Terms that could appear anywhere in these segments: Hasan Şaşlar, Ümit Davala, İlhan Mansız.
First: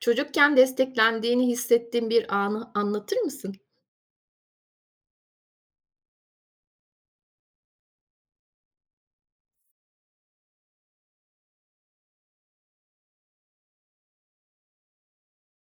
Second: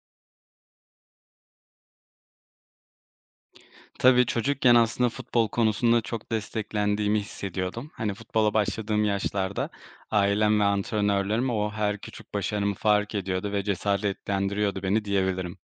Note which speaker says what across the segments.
Speaker 1: Çocukken desteklendiğini hissettiğin bir anı anlatır mısın?
Speaker 2: Tabii, çocukken aslında futbol konusunda çok desteklendiğimi hissediyordum. Hani, futbola başladığım yaşlarda ailem ve antrenörlerim o her küçük başarımı fark ediyordu ve cesaretlendiriyordu beni diyebilirim.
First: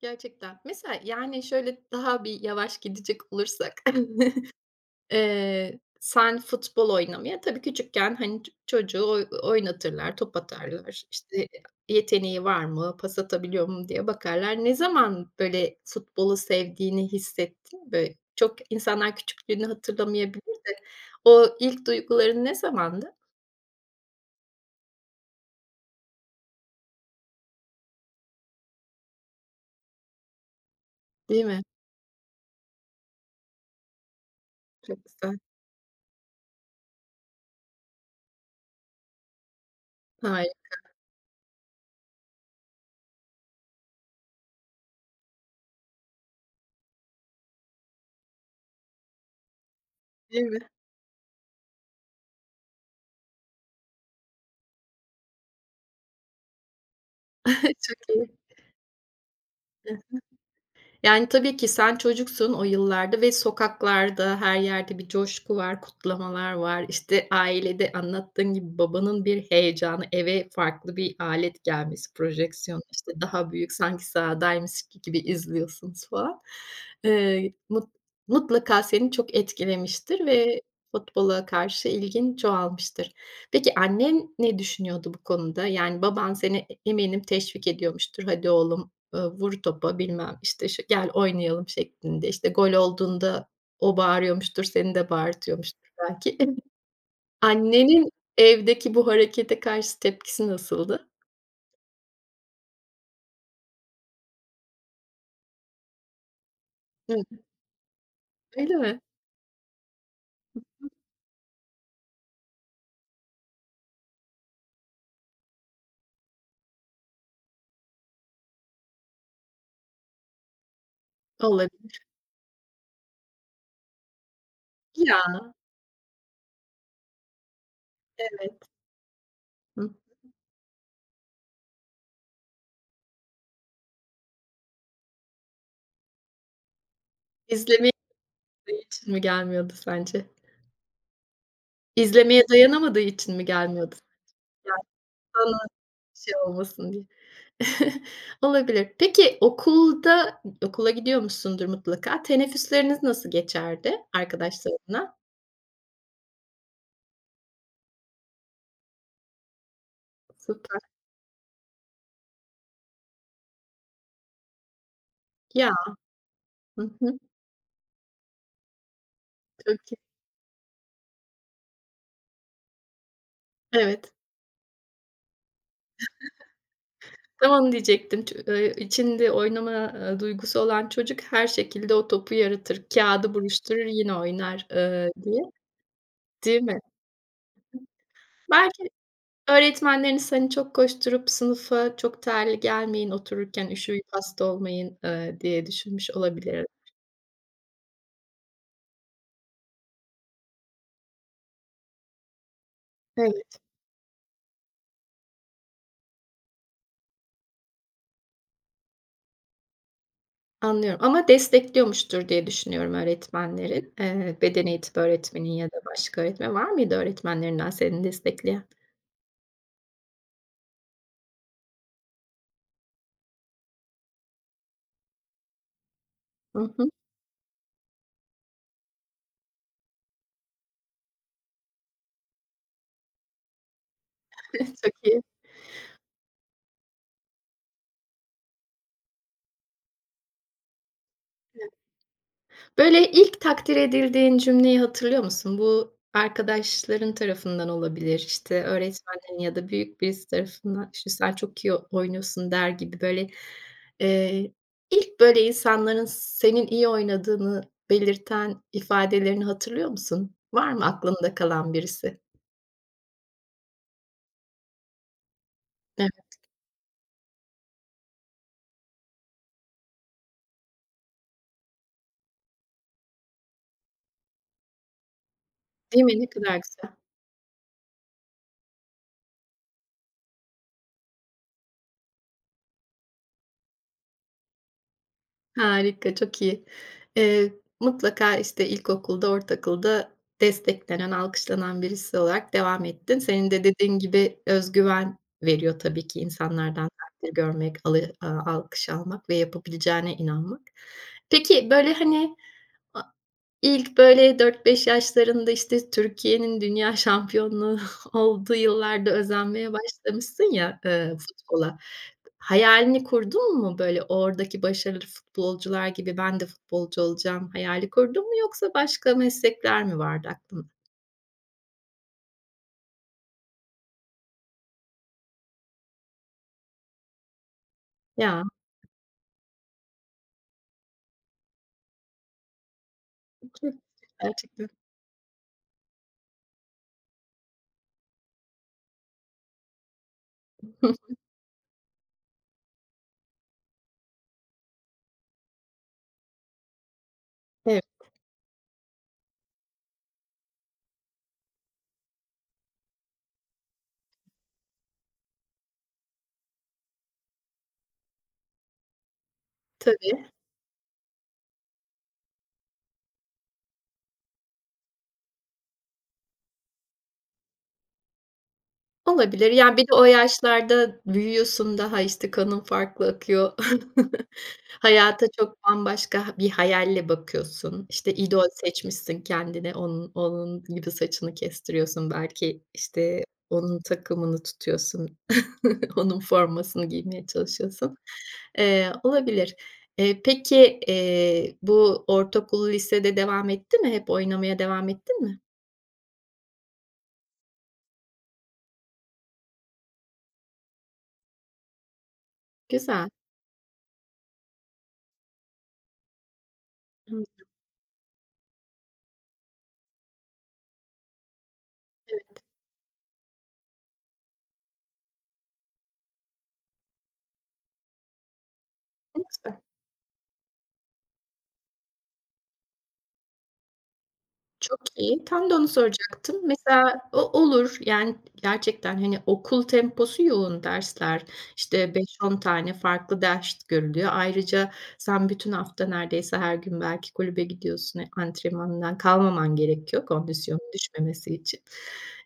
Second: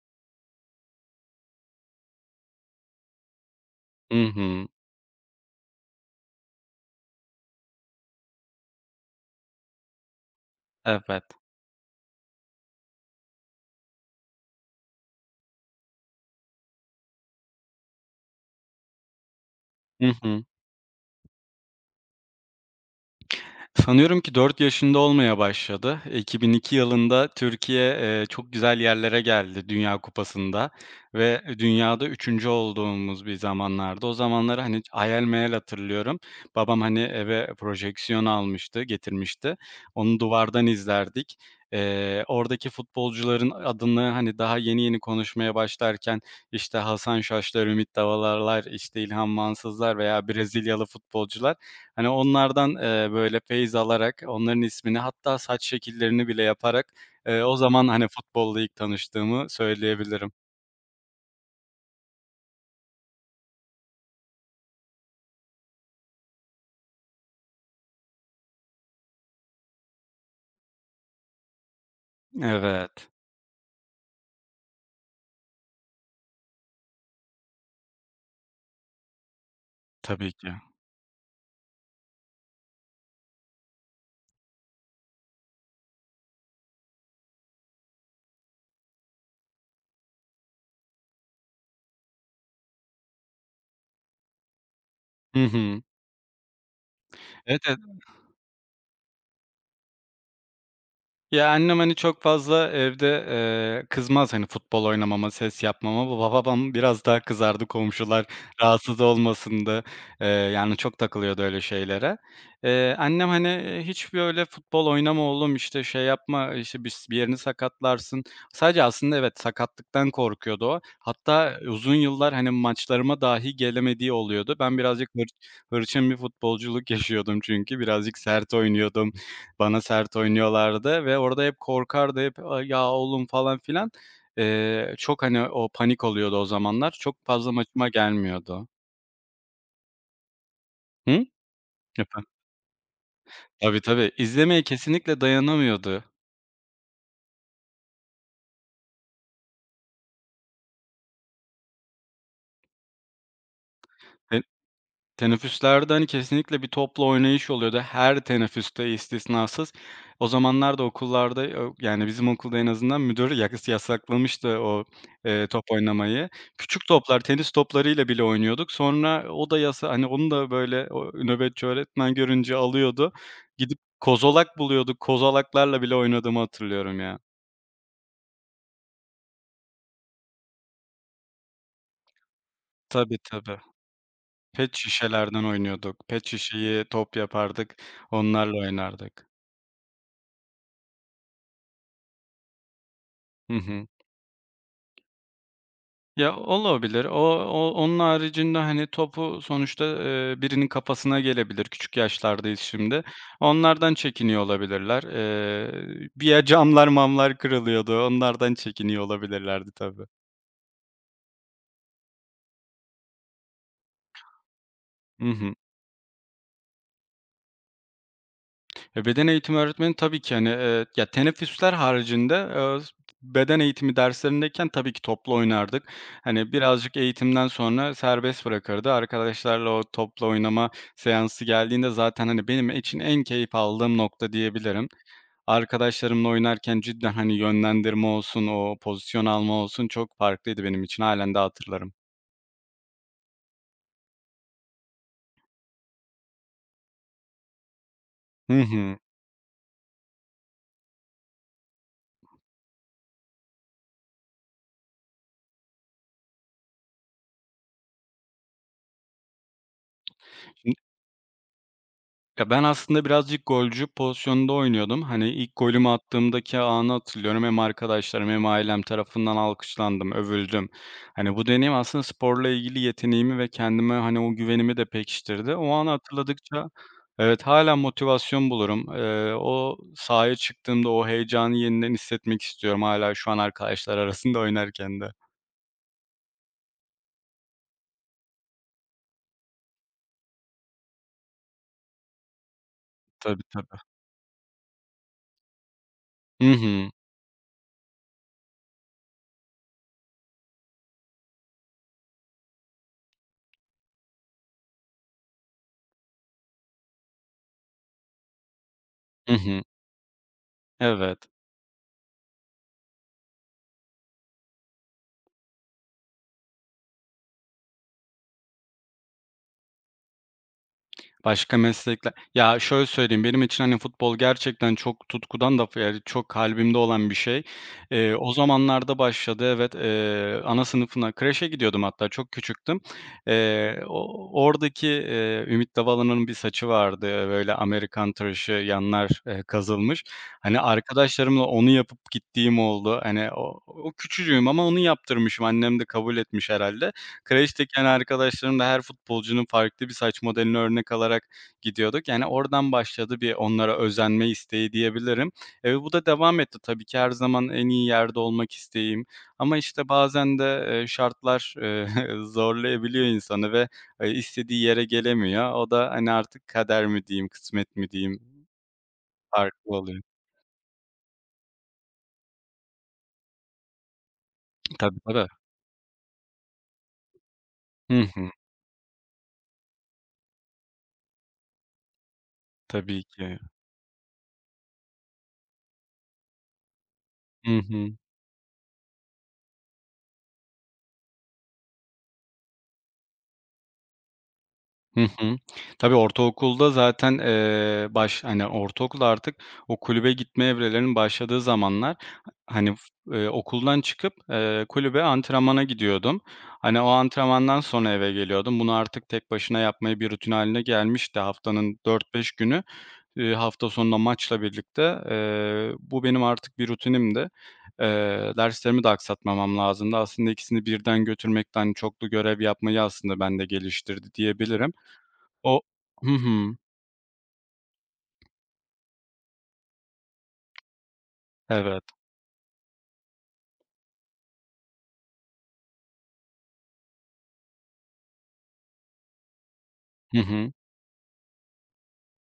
Speaker 1: Gerçekten. Mesela, yani, şöyle daha bir yavaş gidecek olursak,
Speaker 2: Hı hı.
Speaker 1: sen futbol oynamaya tabii küçükken, hani, çocuğu oynatırlar, top atarlar,
Speaker 2: Evet.
Speaker 1: işte, yeteneği var mı, pas atabiliyor mu diye bakarlar. Ne zaman böyle futbolu sevdiğini hissettin? Böyle çok insanlar küçüklüğünü
Speaker 2: Hı
Speaker 1: hatırlamayabilir
Speaker 2: hı.
Speaker 1: de o ilk duyguların ne zamandı?
Speaker 2: Sanıyorum ki 4 yaşında olmaya başladı. 2002 yılında Türkiye, çok güzel yerlere geldi Dünya Kupası'nda ve
Speaker 1: Değil mi?
Speaker 2: dünyada üçüncü olduğumuz bir zamanlarda. O zamanları, hani,
Speaker 1: Çok
Speaker 2: hayal
Speaker 1: güzel.
Speaker 2: meyal hatırlıyorum. Babam, hani, eve projeksiyon almıştı, getirmişti. Onu duvardan
Speaker 1: Harika,
Speaker 2: izlerdik. Oradaki futbolcuların adını, hani, daha yeni yeni konuşmaya başlarken, işte, Hasan Şaşlar, Ümit Davalarlar, işte, İlhan Mansızlar veya
Speaker 1: değil mi?
Speaker 2: Brezilyalı futbolcular. Hani, onlardan, böyle, feyz alarak, onların ismini hatta saç şekillerini bile yaparak, o zaman,
Speaker 1: Çok
Speaker 2: hani,
Speaker 1: iyi.
Speaker 2: futbolla ilk tanıştığımı
Speaker 1: Eh,
Speaker 2: söyleyebilirim.
Speaker 1: yani, tabii ki sen çocuksun o yıllarda ve sokaklarda, her yerde bir coşku var, kutlamalar var. İşte, ailede anlattığın gibi babanın bir heyecanı, eve farklı bir alet gelmesi, projeksiyon,
Speaker 2: Evet,
Speaker 1: işte, daha büyük sanki sahadaymış gibi izliyorsunuz falan. Eee, mut mutlaka seni çok etkilemiştir
Speaker 2: tabii ki.
Speaker 1: ve futbola karşı ilgin çoğalmıştır. Peki annen ne düşünüyordu bu konuda? Yani, baban seni eminim teşvik ediyormuştur. "Hadi oğlum, vur topa bilmem, işte, şu gel oynayalım şeklinde, işte, gol olduğunda o bağırıyormuştur, seni de
Speaker 2: Hı hı.
Speaker 1: bağırtıyormuştur belki.
Speaker 2: Evet, evet.
Speaker 1: Annenin evdeki bu harekete karşı tepkisi nasıldı?
Speaker 2: Ya, annem, hani, çok fazla evde, kızmaz, hani, futbol oynamama, ses yapmama. Bu babam biraz daha
Speaker 1: Hı,
Speaker 2: kızardı, komşular
Speaker 1: öyle
Speaker 2: rahatsız
Speaker 1: mi?
Speaker 2: olmasın da. Yani, çok takılıyordu öyle şeylere. Annem, hani, hiç böyle, "Futbol oynama oğlum, işte, şey yapma, işte, bir yerini sakatlarsın." Sadece aslında evet, sakatlıktan korkuyordu o. Hatta uzun
Speaker 1: Olabilir.
Speaker 2: yıllar, hani, maçlarıma dahi gelemediği oluyordu. Ben birazcık hır
Speaker 1: Ya,
Speaker 2: Hırçın bir futbolculuk yaşıyordum çünkü. Birazcık sert
Speaker 1: evet.
Speaker 2: oynuyordum. Bana
Speaker 1: Hı.
Speaker 2: sert oynuyorlardı ve orada hep korkardı, hep, "A, ya, oğlum." falan filan. Çok, hani, o panik oluyordu o zamanlar. Çok fazla maçıma
Speaker 1: İzlemeye
Speaker 2: gelmiyordu.
Speaker 1: dayanamadığı için mi gelmiyordu sence?
Speaker 2: Hı? Efendim?
Speaker 1: İzlemeye dayanamadığı için mi
Speaker 2: Tabii,
Speaker 1: gelmiyordu?
Speaker 2: tabii. İzlemeye
Speaker 1: Yani
Speaker 2: kesinlikle
Speaker 1: sana
Speaker 2: dayanamıyordu.
Speaker 1: şey olmasın diye. Olabilir. Peki okulda okula gidiyormuşsundur mutlaka. Teneffüsleriniz nasıl geçerdi
Speaker 2: E
Speaker 1: arkadaşlarınla?
Speaker 2: Teneffüslerde, hani, kesinlikle bir topla oynayış oluyordu her teneffüste istisnasız. O
Speaker 1: Süper.
Speaker 2: zamanlarda okullarda, o yani, bizim okulda en azından müdür yas yasaklamıştı o, top
Speaker 1: Ya,
Speaker 2: oynamayı. Küçük
Speaker 1: hı hı.
Speaker 2: toplar, tenis toplarıyla bile oynuyorduk. Sonra o da
Speaker 1: Çok
Speaker 2: yasa
Speaker 1: iyi.
Speaker 2: hani, onu da, böyle, o nöbetçi öğretmen görünce alıyordu. Gidip
Speaker 1: Evet,
Speaker 2: kozolak buluyorduk. Kozolaklarla bile oynadığımı hatırlıyorum ya.
Speaker 1: tam onu diyecektim. Ç içinde oynama, duygusu olan çocuk her şekilde o topu yaratır.
Speaker 2: Tabii,
Speaker 1: Kâğıdı
Speaker 2: tabii.
Speaker 1: buruşturur yine oynar,
Speaker 2: Pet
Speaker 1: diye,
Speaker 2: şişelerden oynuyorduk. Pet
Speaker 1: değil mi?
Speaker 2: şişeyi top yapardık, onlarla
Speaker 1: Belki
Speaker 2: oynardık.
Speaker 1: öğretmenleriniz, hani, çok koşturup sınıfa çok terli gelmeyin,
Speaker 2: Hı
Speaker 1: otururken
Speaker 2: hı.
Speaker 1: üşüyüp hasta olmayın, diye düşünmüş
Speaker 2: Ya,
Speaker 1: olabilir.
Speaker 2: olabilir. O onun haricinde, hani, topu sonuçta, birinin kafasına gelebilir. Küçük yaşlardayız şimdi.
Speaker 1: Evet,
Speaker 2: Onlardan çekiniyor olabilirler. Bir ya camlar mamlar kırılıyordu. Onlardan çekiniyor olabilirlerdi tabii.
Speaker 1: anlıyorum ama destekliyormuştur diye düşünüyorum öğretmenlerin. Beden eğitimi
Speaker 2: Hı
Speaker 1: öğretmenin
Speaker 2: hı.
Speaker 1: ya da başka öğretmen var mıydı öğretmenlerinden seni destekleyen?
Speaker 2: E, beden eğitimi öğretmeni tabii ki, hani, ya, teneffüsler haricinde, beden eğitimi derslerindeyken tabii ki topla oynardık. Hani,
Speaker 1: Hı hı.
Speaker 2: birazcık eğitimden sonra serbest bırakırdı. Arkadaşlarla o topla oynama seansı geldiğinde zaten, hani, benim için en keyif aldığım nokta diyebilirim.
Speaker 1: Çok iyi.
Speaker 2: Arkadaşlarımla oynarken cidden, hani, yönlendirme olsun, o pozisyon alma olsun çok farklıydı benim için. Halen de hatırlarım.
Speaker 1: Böyle ilk takdir edildiğin cümleyi hatırlıyor musun? Bu arkadaşların tarafından olabilir,
Speaker 2: Hı
Speaker 1: işte,
Speaker 2: hı.
Speaker 1: öğretmenlerin ya da büyük birisi tarafından, işte, "Sen çok iyi oynuyorsun." der gibi böyle, eee, ilk böyle insanların senin iyi oynadığını belirten ifadelerini hatırlıyor musun? Var mı aklında kalan birisi?
Speaker 2: Ya, ben aslında birazcık golcü pozisyonunda oynuyordum. Hani, ilk golümü
Speaker 1: Evet,
Speaker 2: attığımdaki anı hatırlıyorum. Hem arkadaşlarım hem ailem tarafından alkışlandım, övüldüm. Hani, bu deneyim aslında sporla ilgili yeteneğimi ve kendime, hani, o güvenimi de pekiştirdi. O anı
Speaker 1: değil mi? Ne kadar
Speaker 2: hatırladıkça
Speaker 1: güzel.
Speaker 2: evet, hala motivasyon bulurum. O sahaya çıktığımda o heyecanı yeniden hissetmek istiyorum. Hala şu an arkadaşlar arasında oynarken de.
Speaker 1: Harika, çok iyi. Eee, mutlaka, işte, ilkokulda, ortaokulda desteklenen, alkışlanan birisi olarak devam ettin.
Speaker 2: Tabii,
Speaker 1: Senin de
Speaker 2: tabii.
Speaker 1: dediğin gibi özgüven veriyor tabii ki
Speaker 2: Hı hı.
Speaker 1: insanlardan takdir görmek, alkış almak ve yapabileceğine inanmak. Peki, böyle, hani, İlk böyle 4-5 yaşlarında, işte, Türkiye'nin dünya şampiyonluğu olduğu yıllarda
Speaker 2: Hı hı.
Speaker 1: özenmeye başlamışsın ya,
Speaker 2: Evet.
Speaker 1: futbola. Hayalini kurdun mu böyle oradaki başarılı futbolcular gibi ben de futbolcu olacağım hayali kurdun mu yoksa başka meslekler mi vardı aklında?
Speaker 2: Başka meslekler. Ya, şöyle söyleyeyim, benim için, hani, futbol gerçekten çok tutkudan da yani, çok kalbimde olan bir şey. O
Speaker 1: Ya,
Speaker 2: zamanlarda başladı, evet. Ana sınıfına, kreşe gidiyordum hatta, çok küçüktüm.
Speaker 1: çok güzel gerçekten.
Speaker 2: Oradaki, Ümit Davala'nın bir saçı vardı, böyle Amerikan tıraşı, yanlar, kazılmış. Hani, arkadaşlarımla onu yapıp gittiğim oldu. Hani, o küçücüğüm ama onu yaptırmışım, annem de kabul etmiş herhalde.
Speaker 1: Evet,
Speaker 2: Kreşteken arkadaşlarımla her futbolcunun farklı bir saç modelini örnek alarak gidiyorduk. Yani oradan başladı bir onlara özenme isteği diyebilirim. Bu da devam etti. Tabii ki her zaman en iyi yerde olmak isteğim ama, işte,
Speaker 1: tabii.
Speaker 2: bazen de, şartlar, zorlayabiliyor insanı ve, istediği yere gelemiyor. O da, hani, artık kader mi diyeyim, kısmet mi diyeyim,
Speaker 1: Olabilir.
Speaker 2: farklı
Speaker 1: Yani, bir de
Speaker 2: oluyor.
Speaker 1: o yaşlarda büyüyorsun daha, işte, kanın farklı akıyor.
Speaker 2: Tabii, tabii.
Speaker 1: Hayata çok bambaşka bir hayalle bakıyorsun.
Speaker 2: Hı
Speaker 1: İşte,
Speaker 2: hı.
Speaker 1: idol seçmişsin kendine, onun gibi saçını kestiriyorsun belki,
Speaker 2: Tabii
Speaker 1: işte,
Speaker 2: ki.
Speaker 1: onun takımını tutuyorsun, onun formasını giymeye
Speaker 2: Hı hı.
Speaker 1: çalışıyorsun. Olabilir. Peki, bu ortaokul, lisede devam etti mi? Hep oynamaya devam
Speaker 2: Hı
Speaker 1: ettin
Speaker 2: hı.
Speaker 1: mi?
Speaker 2: Tabii ortaokulda zaten, ortaokul artık o kulübe gitme evrelerinin başladığı zamanlar. Hani, f
Speaker 1: Güzel.
Speaker 2: okuldan çıkıp, kulübe antrenmana gidiyordum. Hani, o
Speaker 1: Hımm.
Speaker 2: antrenmandan sonra eve geliyordum. Bunu artık tek başına yapmayı bir rutin haline gelmişti. Haftanın dört beş günü, hafta sonunda maçla birlikte, bu benim artık bir rutinimdi. Derslerimi de aksatmamam
Speaker 1: Evet.
Speaker 2: lazımdı. Aslında ikisini birden götürmekten çoklu görev yapmayı aslında bende geliştirdi diyebilirim.
Speaker 1: Çok iyi. Tam da
Speaker 2: O.
Speaker 1: onu
Speaker 2: Hı
Speaker 1: soracaktım.
Speaker 2: hı.
Speaker 1: Mesela o olur, yani, gerçekten, hani, okul temposu yoğun dersler.
Speaker 2: Evet.
Speaker 1: İşte 5-10 tane farklı ders görülüyor. Ayrıca sen bütün hafta neredeyse her gün belki kulübe gidiyorsun. E, antrenmanından kalmaman gerekiyor
Speaker 2: Hı hı.
Speaker 1: kondisyonun düşmemesi için.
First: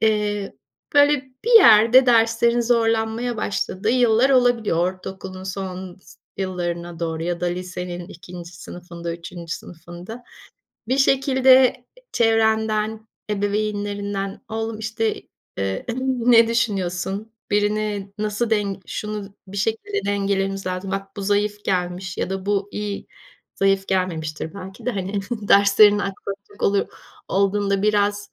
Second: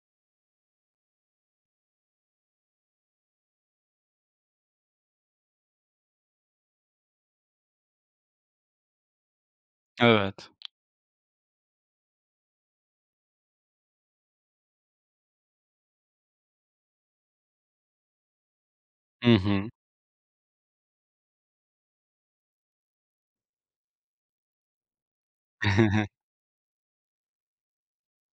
Speaker 1: Eee, böyle bir yerde derslerin zorlanmaya başladığı yıllar olabiliyor. Ortaokulun son yıllarına doğru ya da lisenin ikinci sınıfında, üçüncü sınıfında.
Speaker 2: Evet.
Speaker 1: Bir şekilde çevrenden, ebeveynlerinden, "Oğlum, işte, ne düşünüyorsun? Birini nasıl den
Speaker 2: Hı
Speaker 1: şunu bir
Speaker 2: hı.
Speaker 1: şekilde dengelememiz lazım. Bak, bu zayıf gelmiş ya da bu iyi." Zayıf gelmemiştir belki de, hani, derslerini aktaracak olduğunda biraz,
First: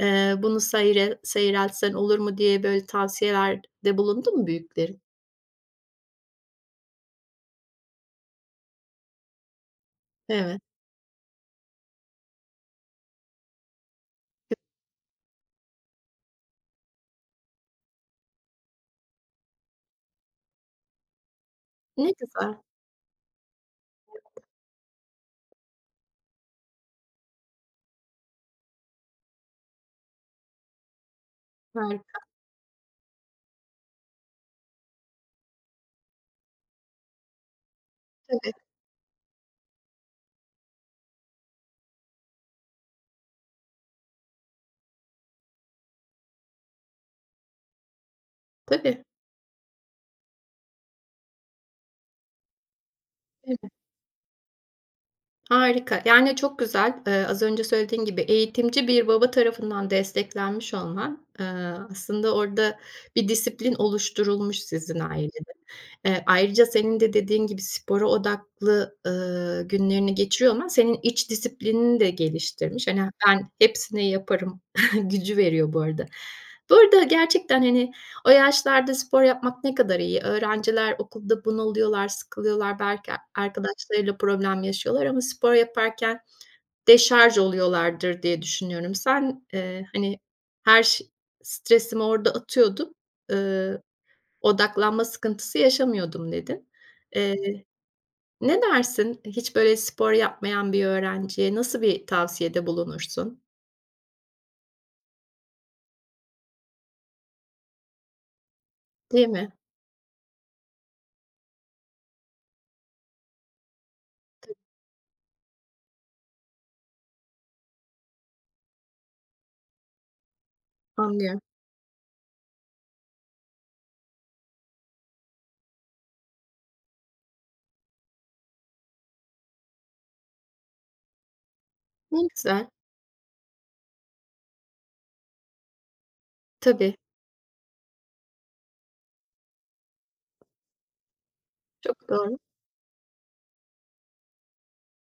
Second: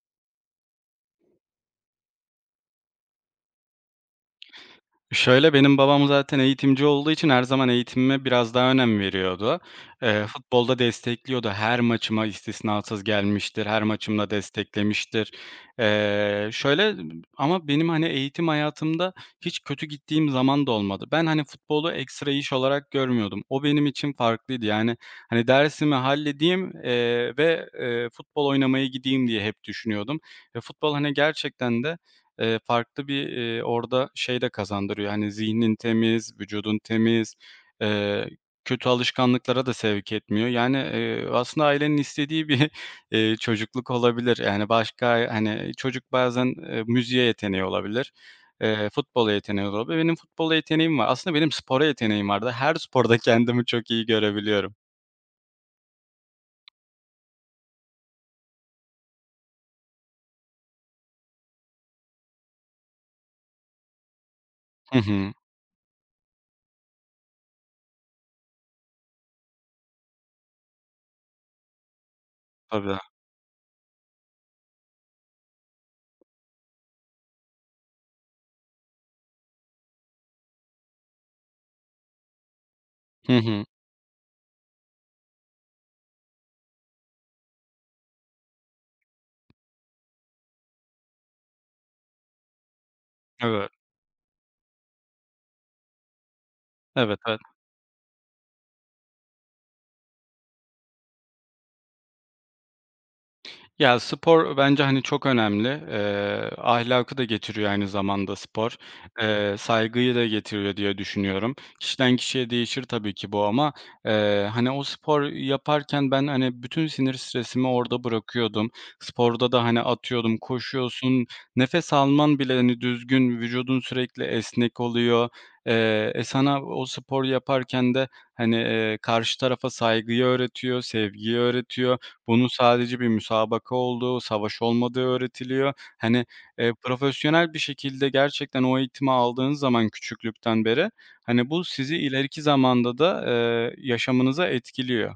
Speaker 1: "Bunu seyreltsen olur mu?" diye böyle tavsiyelerde bulundu mu büyüklerin?
Speaker 2: Şöyle, benim babam zaten eğitimci olduğu için her zaman eğitimime biraz daha önem veriyordu.
Speaker 1: Evet.
Speaker 2: Futbolda destekliyordu. Her maçıma istisnasız gelmiştir, her maçımda desteklemiştir. Şöyle ama benim, hani, eğitim hayatımda hiç kötü gittiğim zaman da olmadı. Ben, hani, futbolu
Speaker 1: Ne
Speaker 2: ekstra iş
Speaker 1: güzel.
Speaker 2: olarak görmüyordum. O benim için farklıydı. Yani, hani, dersimi halledeyim, ve, futbol oynamaya gideyim diye hep düşünüyordum ve futbol, hani, gerçekten de,
Speaker 1: Harika.
Speaker 2: Farklı bir, orada şey de kazandırıyor, hani, zihnin temiz, vücudun temiz, eee,
Speaker 1: Evet,
Speaker 2: kötü alışkanlıklara da sevk etmiyor. Yani, aslında ailenin istediği bir, çocukluk olabilir. Yani, başka, hani, çocuk bazen, müziğe yeteneği olabilir,
Speaker 1: tabii,
Speaker 2: futbola yeteneği olabilir. Benim futbola yeteneğim var. Aslında benim spora yeteneğim var da her sporda kendimi
Speaker 1: tabii.
Speaker 2: çok iyi görebiliyorum.
Speaker 1: Harika. Yani, çok güzel. Az önce söylediğin gibi eğitimci bir baba tarafından desteklenmiş olman, aslında orada bir disiplin oluşturulmuş
Speaker 2: Hı
Speaker 1: sizin
Speaker 2: hı.
Speaker 1: ailede. Ayrıca senin de dediğin gibi spora odaklı, günlerini geçiriyor olman senin iç disiplinini de geliştirmiş.
Speaker 2: Tabii.
Speaker 1: Hani, "Ben hepsini yaparım." gücü veriyor bu arada. Bu arada gerçekten, hani, o yaşlarda spor yapmak ne kadar iyi? Öğrenciler okulda bunalıyorlar, sıkılıyorlar, belki
Speaker 2: Hı hı.
Speaker 1: arkadaşlarıyla problem yaşıyorlar ama spor yaparken deşarj oluyorlardır diye düşünüyorum. Sen, hani, her ş stresimi orada atıyordum,
Speaker 2: Evet.
Speaker 1: ııı, "Odaklanma sıkıntısı yaşamıyordum." dedin.
Speaker 2: Evet, evet.
Speaker 1: Eee, ne dersin hiç böyle spor yapmayan bir öğrenciye nasıl bir tavsiyede bulunursun?
Speaker 2: Ya, spor bence, hani, çok önemli. Ahlakı da getiriyor aynı zamanda spor.
Speaker 1: Değil mi?
Speaker 2: Saygıyı da getiriyor diye düşünüyorum. Kişiden kişiye değişir tabii ki bu ama,
Speaker 1: Tabii,
Speaker 2: hani, o spor yaparken ben, hani, bütün sinir stresimi orada bırakıyordum. Sporda da, hani, atıyordum, koşuyorsun,
Speaker 1: anlıyorum.
Speaker 2: nefes alman bile, hani, düzgün, vücudun sürekli esnek oluyor. Sana o spor yaparken de, hani, karşı tarafa saygıyı öğretiyor, sevgiyi öğretiyor.
Speaker 1: Ne
Speaker 2: Bunun
Speaker 1: güzel.
Speaker 2: sadece bir müsabaka olduğu, savaş olmadığı öğretiliyor. Hani,
Speaker 1: Tabii,
Speaker 2: profesyonel bir şekilde gerçekten o eğitimi aldığınız zaman küçüklükten beri, hani, bu sizi
Speaker 1: çok doğru.
Speaker 2: ileriki zamanda da, yaşamınıza etkiliyor.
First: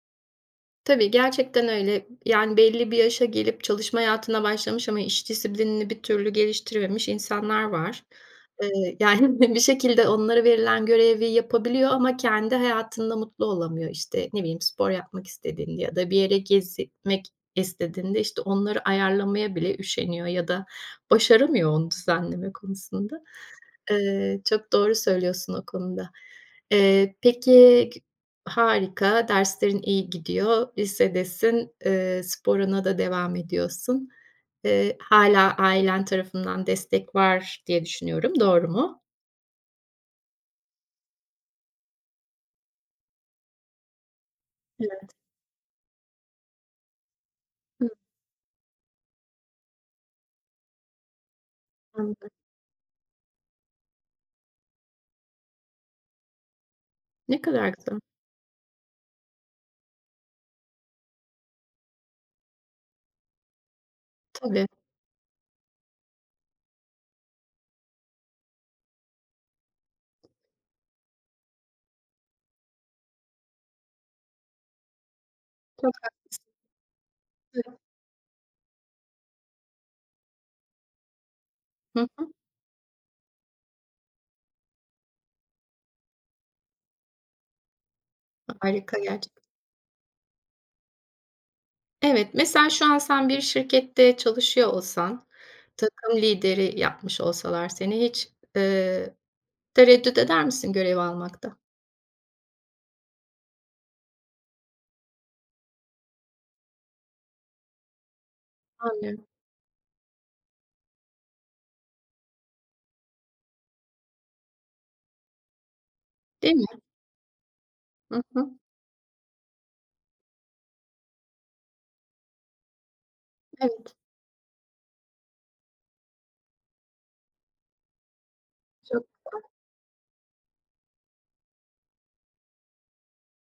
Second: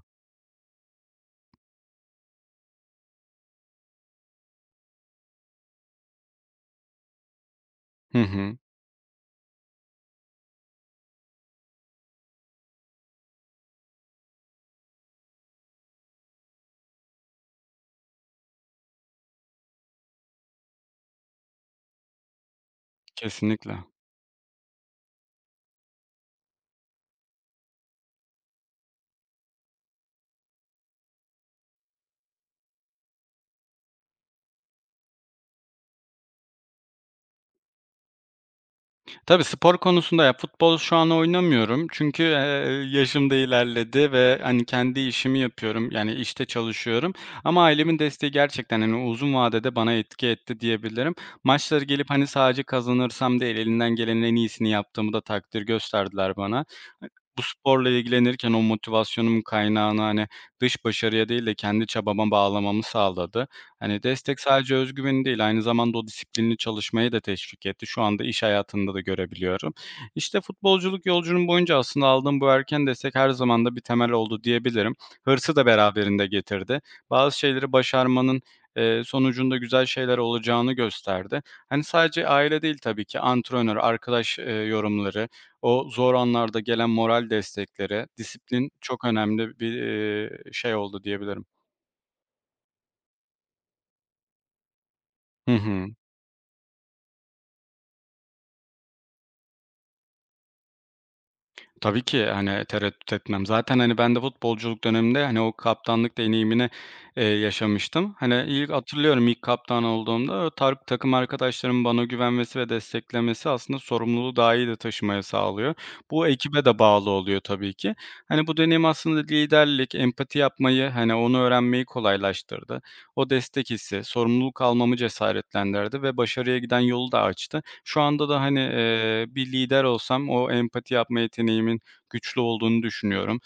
Speaker 1: Tabii, gerçekten öyle. Yani belli bir yaşa gelip çalışma hayatına başlamış ama iş disiplinini bir türlü geliştirememiş insanlar var.
Speaker 2: Hı hı.
Speaker 1: Yani bir şekilde onlara verilen görevi yapabiliyor ama kendi hayatında mutlu olamıyor. İşte, ne bileyim, spor yapmak istediğinde ya da bir yere gezmek istediğinde, işte, onları ayarlamaya bile üşeniyor ya da başaramıyor onu düzenleme konusunda.
Speaker 2: Kesinlikle.
Speaker 1: Çok doğru söylüyorsun o konuda. Peki g harika, derslerin iyi gidiyor, lisedesin, sporuna da devam ediyorsun. Hâlâ ailen tarafından destek var diye düşünüyorum. Doğru mu?
Speaker 2: Tabii, spor konusunda ya futbol şu an oynamıyorum çünkü, yaşım da ilerledi ve, hani, kendi
Speaker 1: Evet.
Speaker 2: işimi yapıyorum, yani, işte çalışıyorum ama
Speaker 1: Hı,
Speaker 2: ailemin desteği gerçekten, hani, uzun vadede bana etki etti diyebilirim. Maçlara gelip, hani,
Speaker 1: anladım.
Speaker 2: sadece kazanırsam değil, elinden gelenin en iyisini yaptığımı da takdir gösterdiler bana. Bu
Speaker 1: Ne kadar
Speaker 2: sporla
Speaker 1: güzel.
Speaker 2: ilgilenirken o motivasyonumun kaynağını, hani, dış başarıya değil de kendi çabama bağlamamı sağladı. Hani, destek
Speaker 1: Tabii.
Speaker 2: sadece öz değil, aynı zamanda o disiplinli çalışmayı da teşvik etti. Şu anda iş hayatında da görebiliyorum. İşte, futbolculuk yolculuğum boyunca aslında aldığım bu erken destek her zaman da bir temel oldu diyebilirim. Hırsı da
Speaker 1: Çok
Speaker 2: beraberinde getirdi. Bazı şeyleri
Speaker 1: haklıyım.
Speaker 2: başarmanın, sonucunda güzel şeyler olacağını gösterdi. Hani,
Speaker 1: Hı
Speaker 2: sadece
Speaker 1: hı.
Speaker 2: aile değil tabii ki, antrenör, arkadaş, yorumları, o zor anlarda gelen moral desteklere, disiplin
Speaker 1: Harika
Speaker 2: çok
Speaker 1: gerçekten.
Speaker 2: önemli bir, şey oldu diyebilirim.
Speaker 1: Evet, mesela şu an sen bir şirkette çalışıyor olsan,
Speaker 2: Hı hı.
Speaker 1: takım lideri yapmış olsalar seni hiç, tereddüt eder misin görev almakta?
Speaker 2: Tabii ki, hani, tereddüt etmem. Zaten, hani, ben de futbolculuk döneminde, hani, o kaptanlık deneyimini, yaşamıştım. Hani, ilk
Speaker 1: Aynen,
Speaker 2: hatırlıyorum ilk kaptan olduğumda takım arkadaşlarımın bana güvenmesi ve desteklemesi aslında sorumluluğu daha iyi de taşımaya sağlıyor. Bu
Speaker 1: değil
Speaker 2: ekibe
Speaker 1: mi?
Speaker 2: de bağlı oluyor tabii ki.
Speaker 1: Hı
Speaker 2: Hani,
Speaker 1: hı.
Speaker 2: bu deneyim aslında liderlik, empati yapmayı, hani, onu öğrenmeyi kolaylaştırdı. O destek
Speaker 1: Evet,
Speaker 2: hissi sorumluluk almamı cesaretlendirdi ve başarıya giden yolu da açtı. Şu anda da, hani,
Speaker 1: çok
Speaker 2: bir lider olsam o empati yapma yeteneğimin güçlü olduğunu düşünüyorum.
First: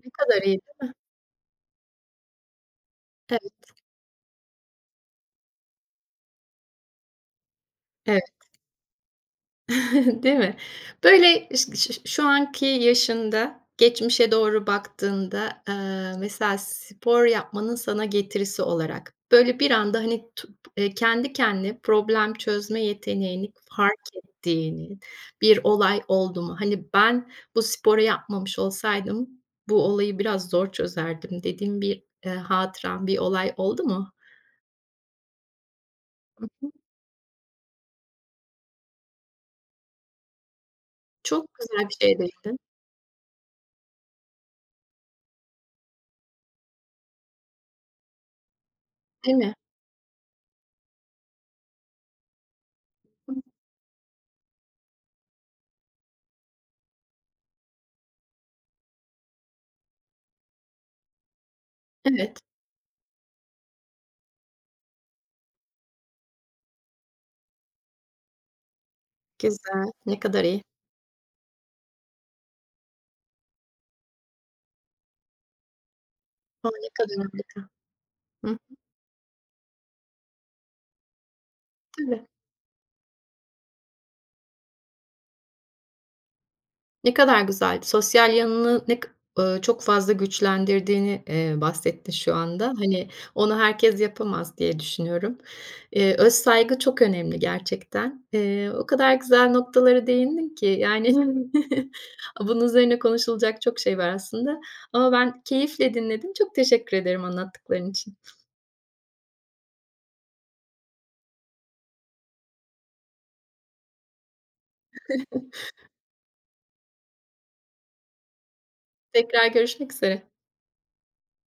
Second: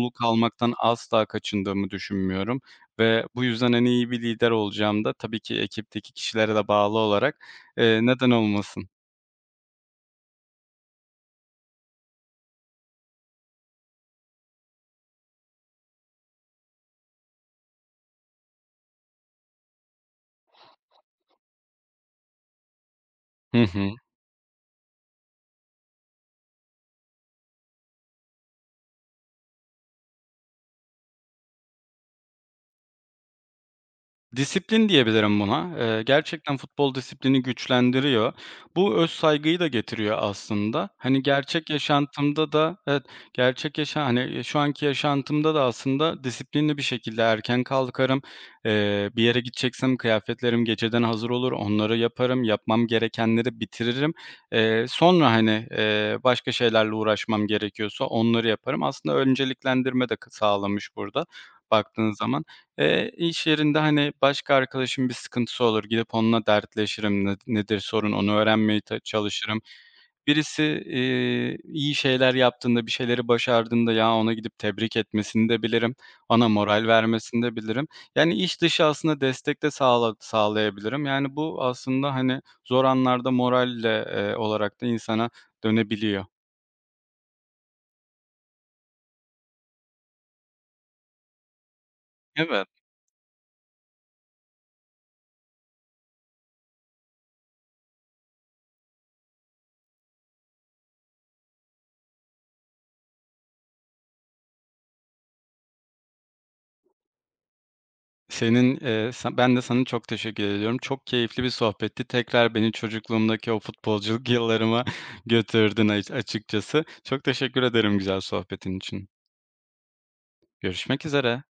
Speaker 1: ne kadar
Speaker 2: almaktan
Speaker 1: iyiydi.
Speaker 2: asla kaçındığımı düşünmüyorum ve bu
Speaker 1: Evet,
Speaker 2: yüzden, hani, iyi bir lider olacağım da tabii ki ekipteki kişilere de bağlı olarak,
Speaker 1: evet.
Speaker 2: neden olmasın?
Speaker 1: Değil mi? Böyle ş ş şu anki yaşında geçmişe doğru baktığında, mesela spor yapmanın sana getirisi olarak böyle bir anda, hani, tu kendi kendine problem çözme yeteneğini
Speaker 2: Hı hı.
Speaker 1: fark ettiğini bir olay oldu mu? Hani, "Ben bu sporu yapmamış olsaydım bu olayı biraz zor çözerdim." dediğin bir, hatıran, bir olay oldu mu?
Speaker 2: Disiplin diyebilirim buna. Gerçekten futbol disiplini güçlendiriyor. Bu öz saygıyı da getiriyor aslında. Hani
Speaker 1: Çok
Speaker 2: gerçek
Speaker 1: güzel bir şeye
Speaker 2: yaşantımda
Speaker 1: değindin,
Speaker 2: da evet, gerçek yaşa hani e, şu anki yaşantımda da aslında disiplinli bir şekilde erken kalkarım. Bir
Speaker 1: değil
Speaker 2: yere
Speaker 1: mi?
Speaker 2: gideceksem kıyafetlerim geceden hazır olur, onları yaparım, yapmam
Speaker 1: Hı,
Speaker 2: gerekenleri bitiririm. Sonra, hani, başka şeylerle uğraşmam gerekiyorsa onları yaparım. Aslında önceliklendirme de sağlamış burada baktığın
Speaker 1: evet.
Speaker 2: zaman. İş yerinde, hani, başka arkadaşım bir sıkıntısı olur, gidip onunla dertleşirim, nedir sorun onu öğrenmeye çalışırım.
Speaker 1: Güzel, ne kadar
Speaker 2: Birisi,
Speaker 1: iyi.
Speaker 2: iyi şeyler yaptığında, bir şeyleri başardığında, ya, ona gidip tebrik etmesini de bilirim, ona
Speaker 1: A,
Speaker 2: moral
Speaker 1: ne kadar
Speaker 2: vermesini de
Speaker 1: harika.
Speaker 2: bilirim. Yani
Speaker 1: Hı,
Speaker 2: iş dışı aslında destek de sağlayabilirim. Yani bu aslında,
Speaker 1: tabii.
Speaker 2: hani, zor anlarda moralle olarak da insana dönebiliyor.
Speaker 1: Ne kadar güzel. Sosyal yanını ne k çok fazla güçlendirdiğini, bahsettin şu
Speaker 2: Evet.
Speaker 1: anda. Hani, onu herkes yapamaz diye düşünüyorum. Öz saygı çok önemli gerçekten. O kadar güzel noktalara değindin ki yani bunun üzerine konuşulacak çok şey var aslında ama ben keyifle dinledim. Çok teşekkür ederim anlattıkların için.
Speaker 2: Senin, sen Ben de sana çok teşekkür ediyorum. Çok keyifli bir sohbetti. Tekrar beni çocukluğumdaki o futbolculuk yıllarıma götürdün açıkçası. Çok teşekkür ederim güzel sohbetin için.
Speaker 1: Tekrar görüşmek üzere.
Speaker 2: Görüşmek üzere.